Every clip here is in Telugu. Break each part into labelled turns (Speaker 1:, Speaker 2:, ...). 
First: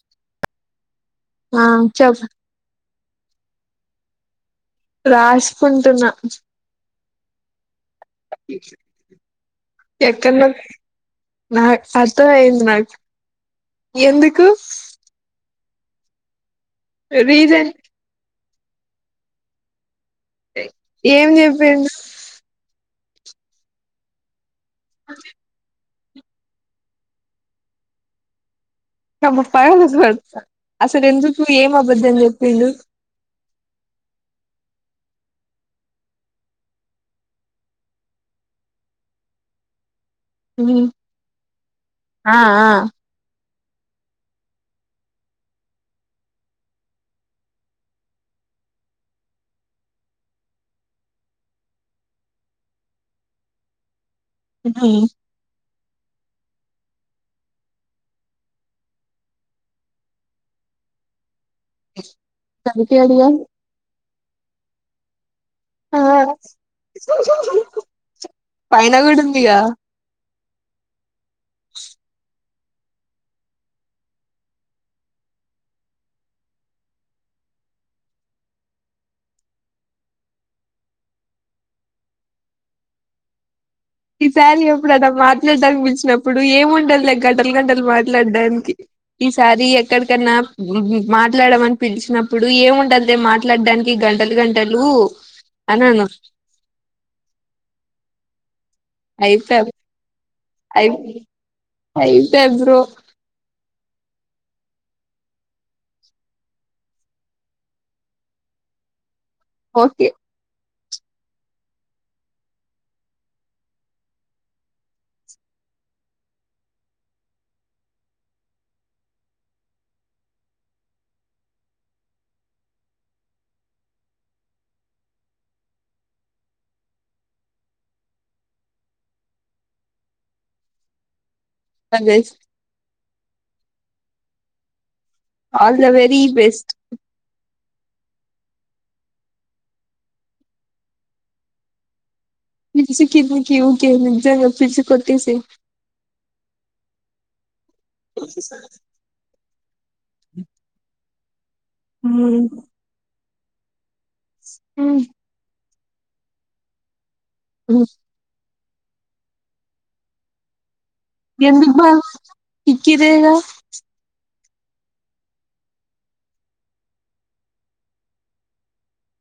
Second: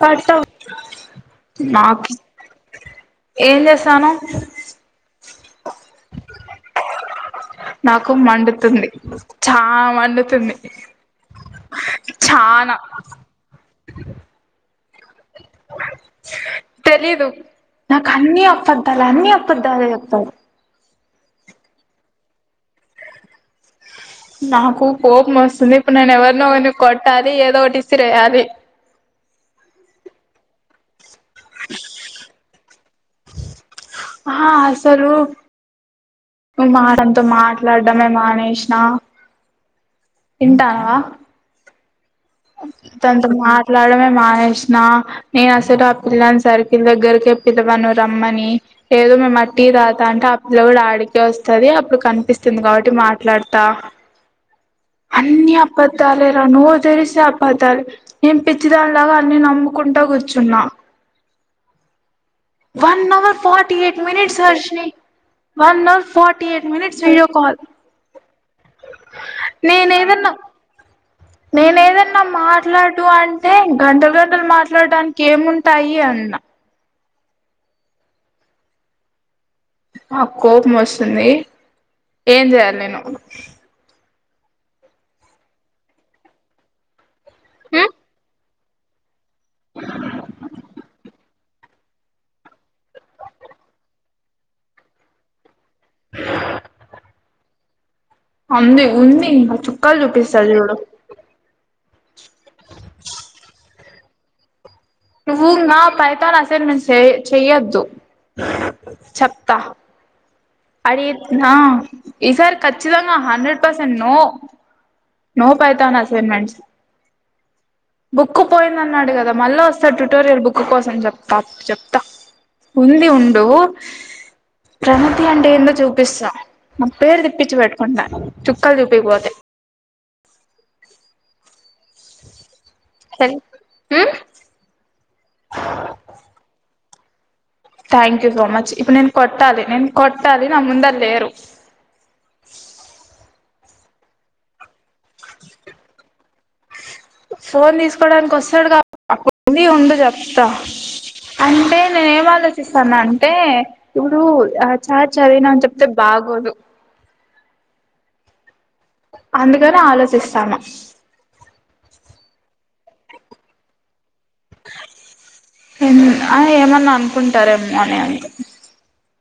Speaker 1: పడతవ్
Speaker 2: ఆ
Speaker 1: నాకు
Speaker 2: చెప్
Speaker 1: ఏం చేస్తానవ్
Speaker 2: రాస్కుంటున్నా
Speaker 1: నాకు మండుతుంది చానా
Speaker 2: ఎక్కన్నా
Speaker 1: మండుతుంది
Speaker 2: నా అర్థమయింది
Speaker 1: చానా
Speaker 2: నా ఎందుకు
Speaker 1: తెలీదు
Speaker 2: రీజన్
Speaker 1: నాకన్నీ బద్దాలు అన్నీ అపద్దాలే చెప్తావ్
Speaker 2: ఏమ్ చెప్పిండు
Speaker 1: నాకు కోపమొస్తుంది ప్పుడు నేనెవరినో [unintelligible] కొట్టాలి ఏదోకటిసిరేయాలి
Speaker 2: [unintelligible] అసలెందుకు ఏం అబద్దం చెప్పిండు
Speaker 1: ఆ అసలు ను మాటతో మాట్లాడ్డమే మానేసినా
Speaker 2: ఉమ్
Speaker 1: ఇంటానావా
Speaker 2: ఆ ఆ
Speaker 1: తంత మా మాట్టాడమే మానేసినా నేనసలు ఆ పిల్లాని సర్కిల్ దగ్గరకే పిలవను రమ్మని ఏదో మేమటీ తాతా అంటే ఆ పిల్ల కూడా ఆడికే వస్తది అప్పుడు కనిపిస్తుంది కాబట్టి మాట్లాడతా
Speaker 2: ఉమ్
Speaker 1: అన్నీ అప పద్దాలేరా నోరు తెరిస్తే అపద్దాలే నేన్ పిచ్చిదానిలాగా అన్ని నమ్ముకుంటా కూర్చున్నా
Speaker 2: గందుకే
Speaker 1: వన్
Speaker 2: అడిగా
Speaker 1: hour forty eight minutes Harshini one
Speaker 2: ఆ
Speaker 1: hour forty eight minutes video call
Speaker 2: పైన కూడా ఉందిగా
Speaker 1: నేనేదన్నా నేనేదన్నా మా మాట్లాడు అంటే గంటలు గంటలు మాట్లాడ్డానికేముంటాయి అన్న కోపమొస్తుంది ఏంచేయాలి నేను
Speaker 2: ఈసారి ఎప్పుడద మాట్లాడ్డానికి పిలిచినప్పుడు ఏమి ఉండదు దగ్ గంటల్ గంటల్
Speaker 1: ఉమ్
Speaker 2: మాట్లాడ్డానికి ఈసారి ఎక్కడికన్నా [unintelligible] మాట్లాడమని పిలిచినప్పుడు ఏంముండద్దే మాట్లాడడానికి గంటలు గంటలు అనను
Speaker 1: అంది ఉందింక
Speaker 2: అయిపాయ్
Speaker 1: చుక్కలు చూపిస్తా చూడు
Speaker 2: అయి అయిపాయ్ బ్రో
Speaker 1: నువ్వు నా ఫైతాన్ అసైన్మెంట్ చె చెయ్యొద్దు చె
Speaker 2: ఓకే
Speaker 1: అడి ఆ ఈసారి ఖచ్చితంగా hundred percent no no Python assignments book పోయిందన్నాడు కదా మళ్ళా వస్తాడ్ ట్యూటోరియల్ బుక్ కోసం చెప్తా అప్పుడ్ చెప్తా ఉంది ఉండు [unintelligible] గతి అంటే ఏందో చూపిస్తా. నా పేరు తెప్పించి పెట్టుకుంటా చుక్కలు చూపియ్ పోతే
Speaker 2: [unintelligible]
Speaker 1: సరే hmm
Speaker 2: all the very best
Speaker 1: thank you so much ఇప్పుడు నేను కొట్టాలి నేను కొట్టాలి నా ముంద లేరు
Speaker 2: ఫిల్సికి ఎందుకే ఊకే నిజ్జంగా పిల్సీ కొట్టేసే
Speaker 1: ఫోన్ తీసుకోడానికి వస్తాడుగా అప్ అప్పుడ్ ఉంది చెప్తా అంటే నేనేం ఆలోచిస్తున్నాన్ తే ఇప్పుడు ఆ చఛా చదివినా ఆన్ చెప్... అంతే బాగోదు
Speaker 2: అ
Speaker 1: అందుకనే ఆలోచిస్తాన
Speaker 2: ఎందుకు బ ఇక్కిదేగా
Speaker 1: ఏమన్నా అనుకుంటారేమో అని అంతె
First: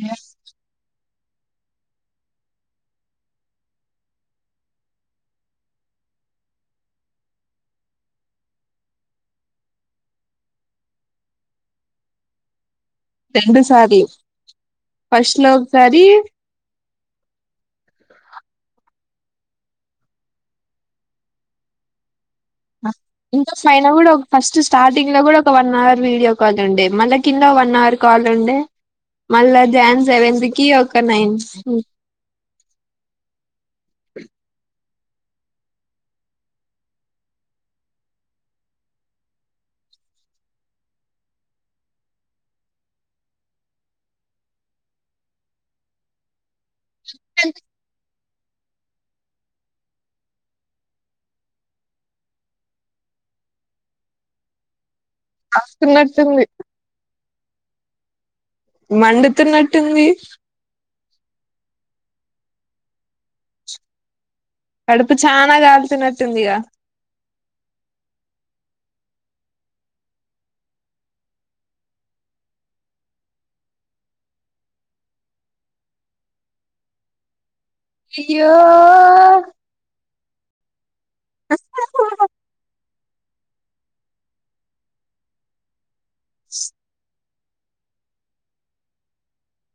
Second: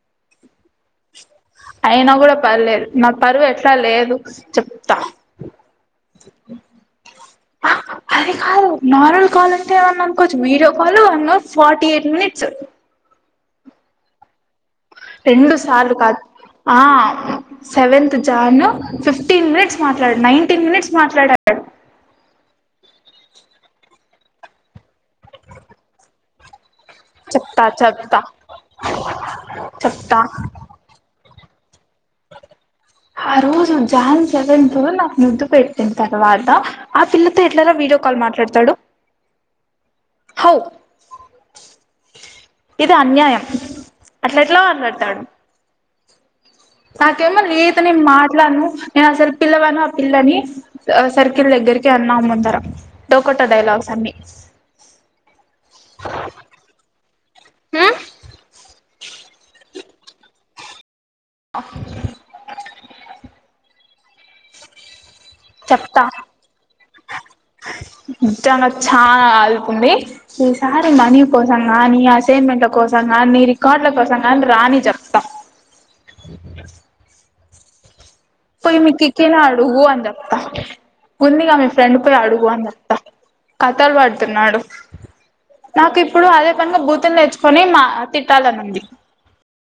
Speaker 2: ఎ
Speaker 1: అయిన కూడ పర్లేదు న పరువు ఎట్లా లేదు చెప్తా అది కాదు నార్మల్ కాల్ అంటే ఏమన్నా అనుకోవచ్చు video call one hour forty eight minutes
Speaker 2: రెండు సార్లు ఫస్ట్ లో
Speaker 1: రెండు సార్లు
Speaker 2: ఒకసారి
Speaker 1: కాదు ఆ సెవెంత్ జాన్ ఫిఫ్టీన్ మినిట్స్ మాట్లాడుడు నైన్టీన్ మినిట్స్ మాట్లాడాడు
Speaker 2: ఇంకా పైన కూడా ఒక ఫస్ట్ స్టార్టింగ్ల కూడా ఒక వన్ అవర్ వీడియో కాల్ ఉండే మళ్ళా కింద
Speaker 1: చెప్తా
Speaker 2: వన్ అవర్
Speaker 1: చెప్తా
Speaker 2: కాల్ ఉండే మళ్ళా జాన్
Speaker 1: చెప్తా
Speaker 2: సెవెంత్ కి ఒక నైన్ మ్
Speaker 1: ఆ రోజు జాన్ సెవెంత్ నాకు ముద్దు పెట్టిన తర్వాత, ఆ పిల్లతో ఎట్లార వీడియో కాల్ మాట్లాడతాడు ఇది అన్యాయం అట్లాట్లా మాట్లాడతాడు నాకేమో [unintelligible] పలను నేను అసలు పిల్లవాను ఆ పిల్లని సర్కిల్ దగ్గరికి అన్నా ముందర, డోకట డైలాగ్స్ అన్ని
Speaker 2: ఆస్తునట్టుంది మండుతున్నట్టుంది అడుప్ ఇప్పుడు చాలా
Speaker 1: చెప్తా
Speaker 2: కాలుతునట్టుంది ఇగ
Speaker 1: నిజంగా చానా కాలుతుంది, ఈసరి మనీ కోసం గాని, అసైన్మెంట్ కోసం గానీ, రికార్డుల కోసం గాని, రాని చెప్త
Speaker 2: అయ్యో
Speaker 1: ముందుగా మీ ఫ్రెండ్ పోయి అడుగు అని చెప్త కథల్ పడ్తూన్నాడు నాకిప్ ఇప్పుడు అదే కనుక బూతులు నెర్చ్ నేన్ మా తిట్టాలనుంది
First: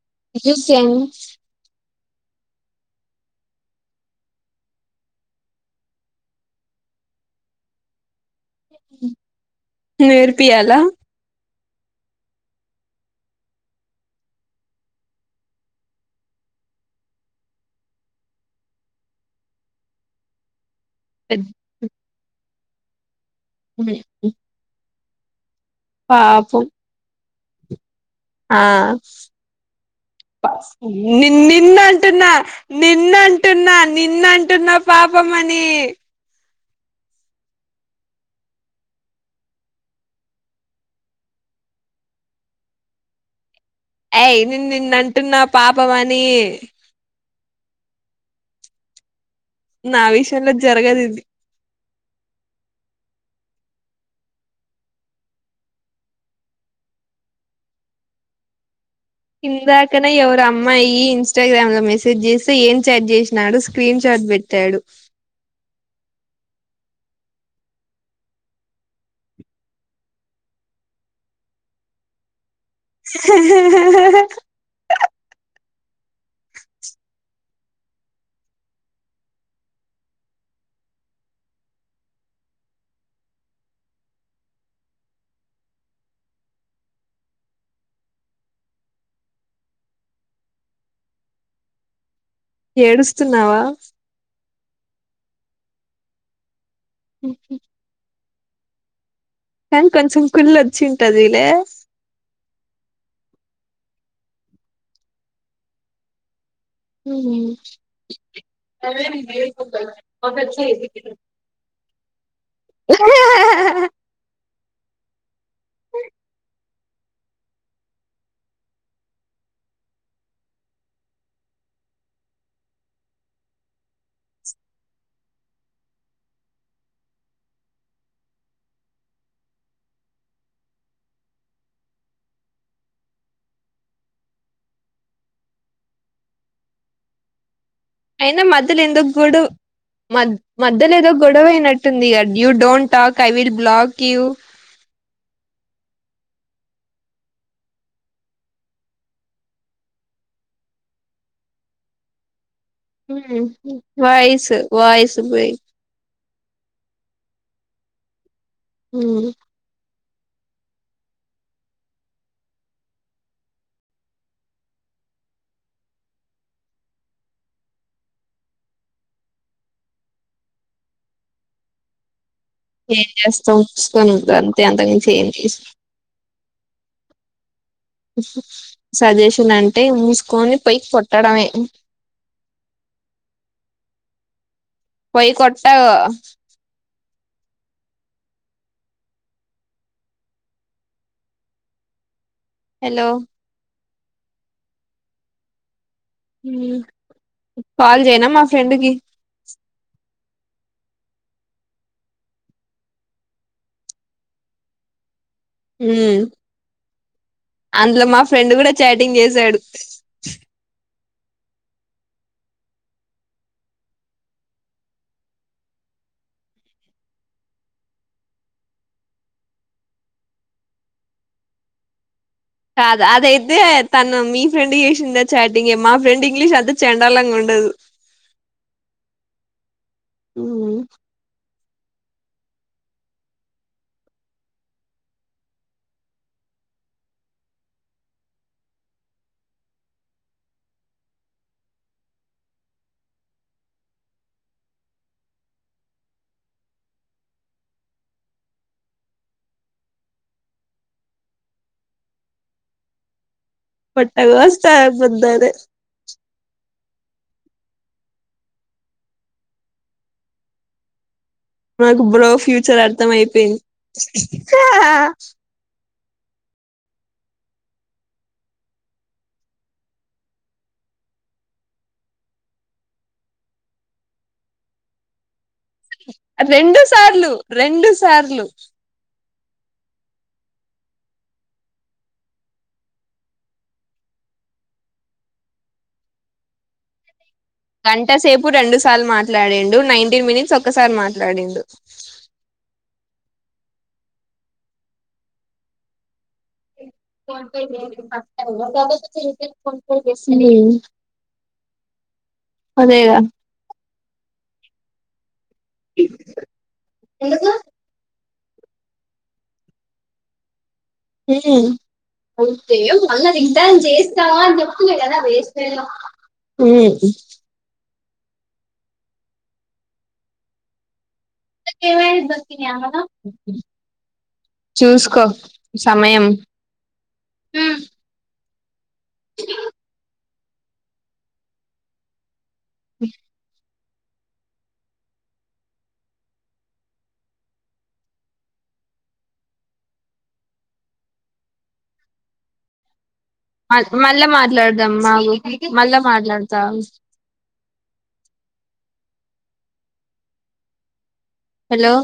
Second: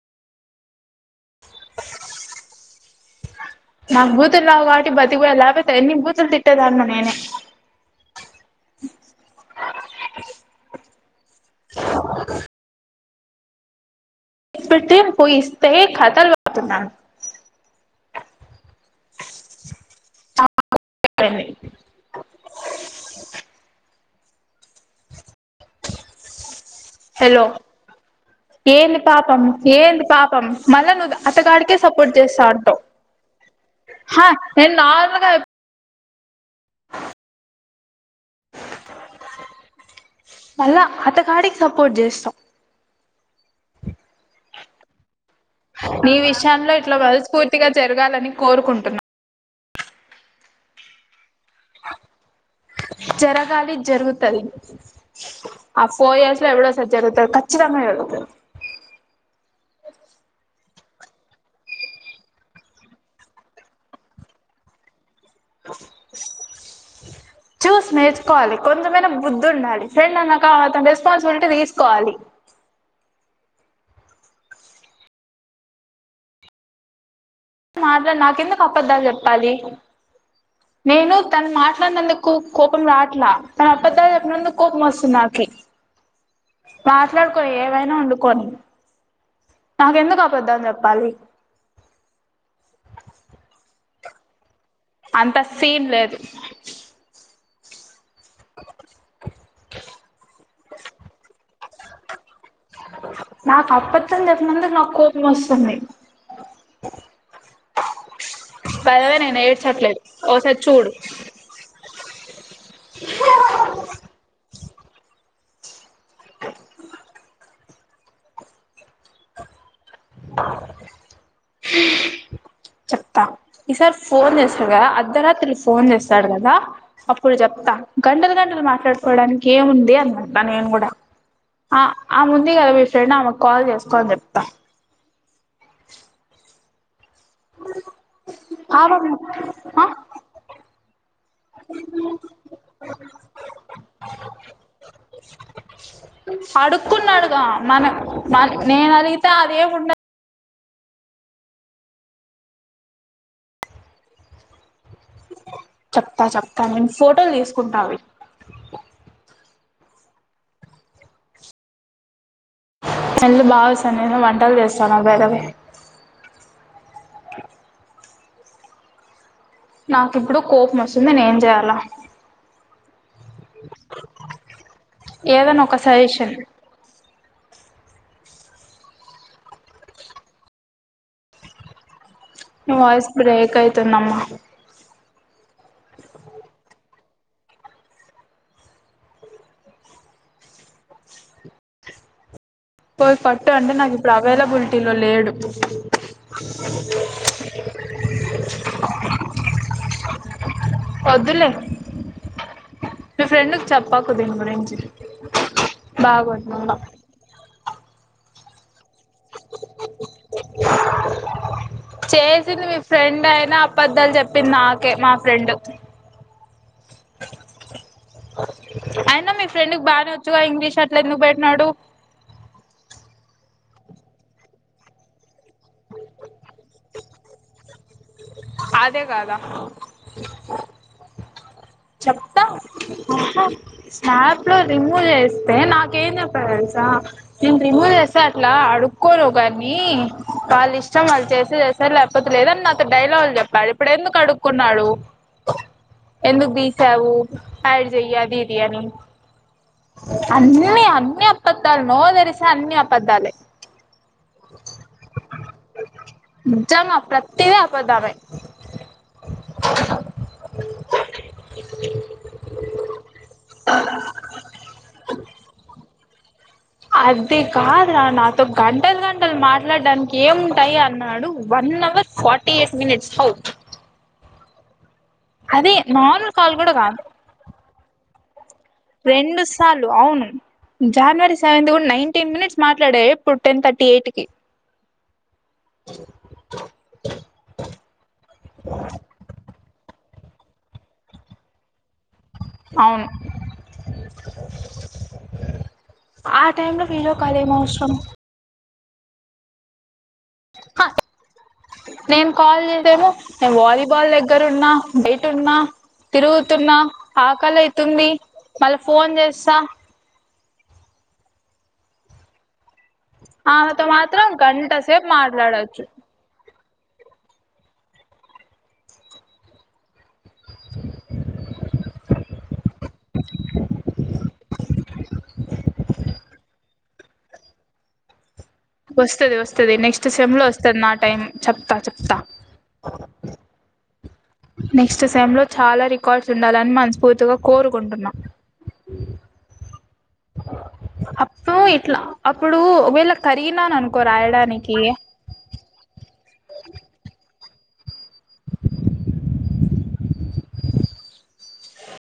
Speaker 2: [unintelligible]
Speaker 1: నా బూతుల్ రావ్ కాబట్టి బతికిపోయావ్ లేకపోతే ఎన్ని బూతులు తిట్టేదాన్నో నేనె
Speaker 2: నేర్పియాలా
Speaker 1: ఇపటి పోయిస్తస్త కథలు వతున్నాను ఆ
Speaker 2: హ్మ్ పాపం
Speaker 1: హలో ఏంది పాపం ఏంది పాపం మళ్ళా నువ్వు
Speaker 2: నే
Speaker 1: అతగాడికే
Speaker 2: నిన్ను
Speaker 1: సపోర్ట్
Speaker 2: అంటున్నా.
Speaker 1: చేస్తా అంటావ్
Speaker 2: నిన్ను అంటున్నా.
Speaker 1: హా
Speaker 2: నిన్ను
Speaker 1: నేను
Speaker 2: అంటున్నా
Speaker 1: నార్మల్గా
Speaker 2: పాపమని.
Speaker 1: మళ్ళా అతగాడికి సపోర్ట్ చేస్తవ్
Speaker 2: ఏయ్ నిన్ నిన్ అన్ అంటున్నా పాపం అని
Speaker 1: పూర్తిగా జరగాలని కోరుకుంటున్నా.
Speaker 2: నా విషయంలో జరగదిది.
Speaker 1: జరగాలి జరుగుతది. ఆ ఫోర్ ఇయర్స్ లో ఎవడోసారి జరుగుతది ఖచ్చితంగా జరుగుతది.
Speaker 2: ఇందాకనే ఎవరో అమ్మాయి ఇన్స్టాగ్రామ్ లో మెసేజ్ చేస్తే ఏం చాట్ చేసినాడు స్క్రీన్ షాట్ పెట్టాడు.
Speaker 1: చూసి నేర్చుకోవాలి. కొంచెమైనా బుద్ధి ఉండాలి. ఫ్రెండ్ అన్నాక అతని రెస్పాన్సిబిలిటీ తీసుకోవాలి. మాట్లాడు నాకెందుకు అపద్దాలు జెప్పాలి నేను తను మాట్లాడినందుకు కోపం రాట్లా తను అబద్దాలు చెప్పినందుకు కోపం వస్తుంది నాక మాట్లాడుకొని ఏమైనా వండుకొని నాకెందుకు అబద్దం చెప్పాలి
Speaker 2: ఏడుస్తున్నావా
Speaker 1: అంత సీన్ లేదు
Speaker 2: కానీ కొంచెం కుల్లొచ్చింటదిలే
Speaker 1: నాకు అప్పత్తం చెప్పినందు నాకు కోపం వస్తుంది బైదవే నేను ఏడ్చట్లేదు ఓసారి చూడు
Speaker 2: ఊహు
Speaker 1: చెప్త ఫోన్ చేస్తారుగా అద్ద రాత్ర అత ఫోన్ చేస్తాడు కదా అప్పుడు చెప్తా గంటలు గంటలు మాట్లాడుకోవడానికి ఏముంది అన అంటా నేను కూడా ఆ ముంది కదా మీ ఫ్రెండ్ ఆమెకు కాల్ చేసుకో అని చెప్తా
Speaker 2: అయినా మధ్యలో
Speaker 1: ఆమె
Speaker 2: ఎందుకు గుడు
Speaker 1: ఆ
Speaker 2: మ మద్ద లేదో గొడవనట్టుంది you don't talk I will block you
Speaker 1: అడుక్కున్నాడుగా మన మ నేను అడిగితే అదేమిండదు
Speaker 2: వాయిస్ వాయిస్ పోయి
Speaker 1: చెప్తా చెప్తా మే ఫోటో తీస్త కుంటావే
Speaker 2: ఉ
Speaker 1: నల్లు బాగా సన్నిహం వంటలు చేస్తాను వేగవే నాకు ఇప్పుడు కోపం వస్తుంది నే ఏం చెయాలా
Speaker 2: స చేస్తాం ముసుకొని ఉంటా అంతే అంతక చేయండి
Speaker 1: ఏదైనా ఒక సజెషన్
Speaker 2: సజేషన్ అంటే మూసుకొని పైకి కొట్టడమే
Speaker 1: వయిస్ బ్రేక్ అయితుది అమ్మ
Speaker 2: పోయి కొట్ట హలో
Speaker 1: పోయి ఫట్ అంటే నాకి అవైలబిలిటీలో లేడు
Speaker 2: కాల్ జేయనా మా ఫ్రెండ్కిి
Speaker 1: వద్దులే మీ ఫ్రెండ్కి చెప్పాకు దీని గురించి
Speaker 2: ఉమ్
Speaker 1: బాగున్నాా
Speaker 2: అందులో మా ఫ్రెండ్ గూడా చాటింగ్ చేసాడు
Speaker 1: చేసింది మీ ఫ్రెండ్ అయినా అపద్దాలు చెప్పింది నాకే మా ఫ్రెండ్ అయినా మీ ఫ్రెండ్ క బాగానే వచ్చుగా ఇంగ్లీష్ అట్ల ఎందుకు పెట్టినాడు
Speaker 2: కాదు అదైతే తను మీ ఫ్రెండ్ చేసిందా చాటింగ మా ఫ్రెండ్ ఇంగ్లీష్ అంత చెండాలంగా ఉండదు
Speaker 1: అదే గదా
Speaker 2: హ్మ్
Speaker 1: చెప్తా స్నాప్ లో రిమూవ్ చేస్తే నాకేం చెప్ప తెలుసా నేను రిమూవ్ చేసే అట్లా అడుక్కోను కాని వాళ్ళు ఇష్టం వాళ్ళు చేస్తే చేస్తారు లేకపోతే లేదని నాకు డైలాగు్లు చెప్పాడు ఇప్పుడు ఎందుకు అడుకున్నాడు ఎందుకు సవు యాడ్ చెయ బిర్యాని అన్నిీ అన్ని అబద్ద్దాలు నోధరిసే అన్ని అబద్దాలే
Speaker 2: పొట్ట కోస్తే అబద్దాలే
Speaker 1: నిజంగా ప్రతీదీ అబద్దమే
Speaker 2: నాకు బ్రో ఫ్యూచర్ అర్థం అయిపోయింది.
Speaker 1: అది కాదురా నాతో గంటలు గంటలు మాట్లాడడానికి ఏముంటాయి అన్నాడు one hour forty eight minutes how అదే నార్మల్ కాల్ కూడా
Speaker 2: రెండు
Speaker 1: కాదు
Speaker 2: సార్లు రెండు సార్లు
Speaker 1: చాలు అవును, జనవరి సెవెంత్ కూడా నైన్టీన్ మినిట్స్ మాట్లాడ ఇప్పుడు టెన్ థర్టీ ఎయిట్ కి
Speaker 2: గంటసేపు రెండు సార్లు మాట్లాడే డు నైన్టీన్ మినిట్స్ ఒక్కసారి మాట్లాడిండు.
Speaker 1: అవును టైంలో వీడియోకాల్
Speaker 2: ఫోన్
Speaker 1: ఏం
Speaker 2: పే
Speaker 1: అవసరం?
Speaker 2: [inaudible]
Speaker 1: నేను కాల్ చేసాము
Speaker 2: అదేగా
Speaker 1: నేను వాలీబాల్ దగ్గర ఉన్నా ేట్ న్నా తిరుగుతున్నా ఆకలి అయితుంది మళ్ళా ఫోన్ చేస్తా
Speaker 2: మ్ మల్ల తింటావా
Speaker 1: ఆమెతో మాత్రం
Speaker 2: చేస్తావా అని
Speaker 1: గంట
Speaker 2: చెప్తున్నా
Speaker 1: సేపు
Speaker 2: కదా
Speaker 1: మాట్లాడొచ్చు
Speaker 2: వేస్లో మ్మ్ హూ చూసుకో సమయం
Speaker 1: వస్తది వస్తది నెక్స్ట్ సెమ్ లో వస్తుంది నా టైం చెప్తా చెప్తా
Speaker 2: మ్
Speaker 1: నెక్స్ట్ సెమ్ లో చాలా రికార్డ్స్ ఉండాలని మనస్ఫూర్తిగా కోరుకుంటున్న అప్పు ఇట్లా అప్పుడు ఒకవేళ కరిగినాను
Speaker 2: మ
Speaker 1: అనుకో
Speaker 2: మళ్ళా
Speaker 1: రాయడానికి
Speaker 2: మాట్లాడదాం మాఊ మళ్ళా మాట్లాడతా హలో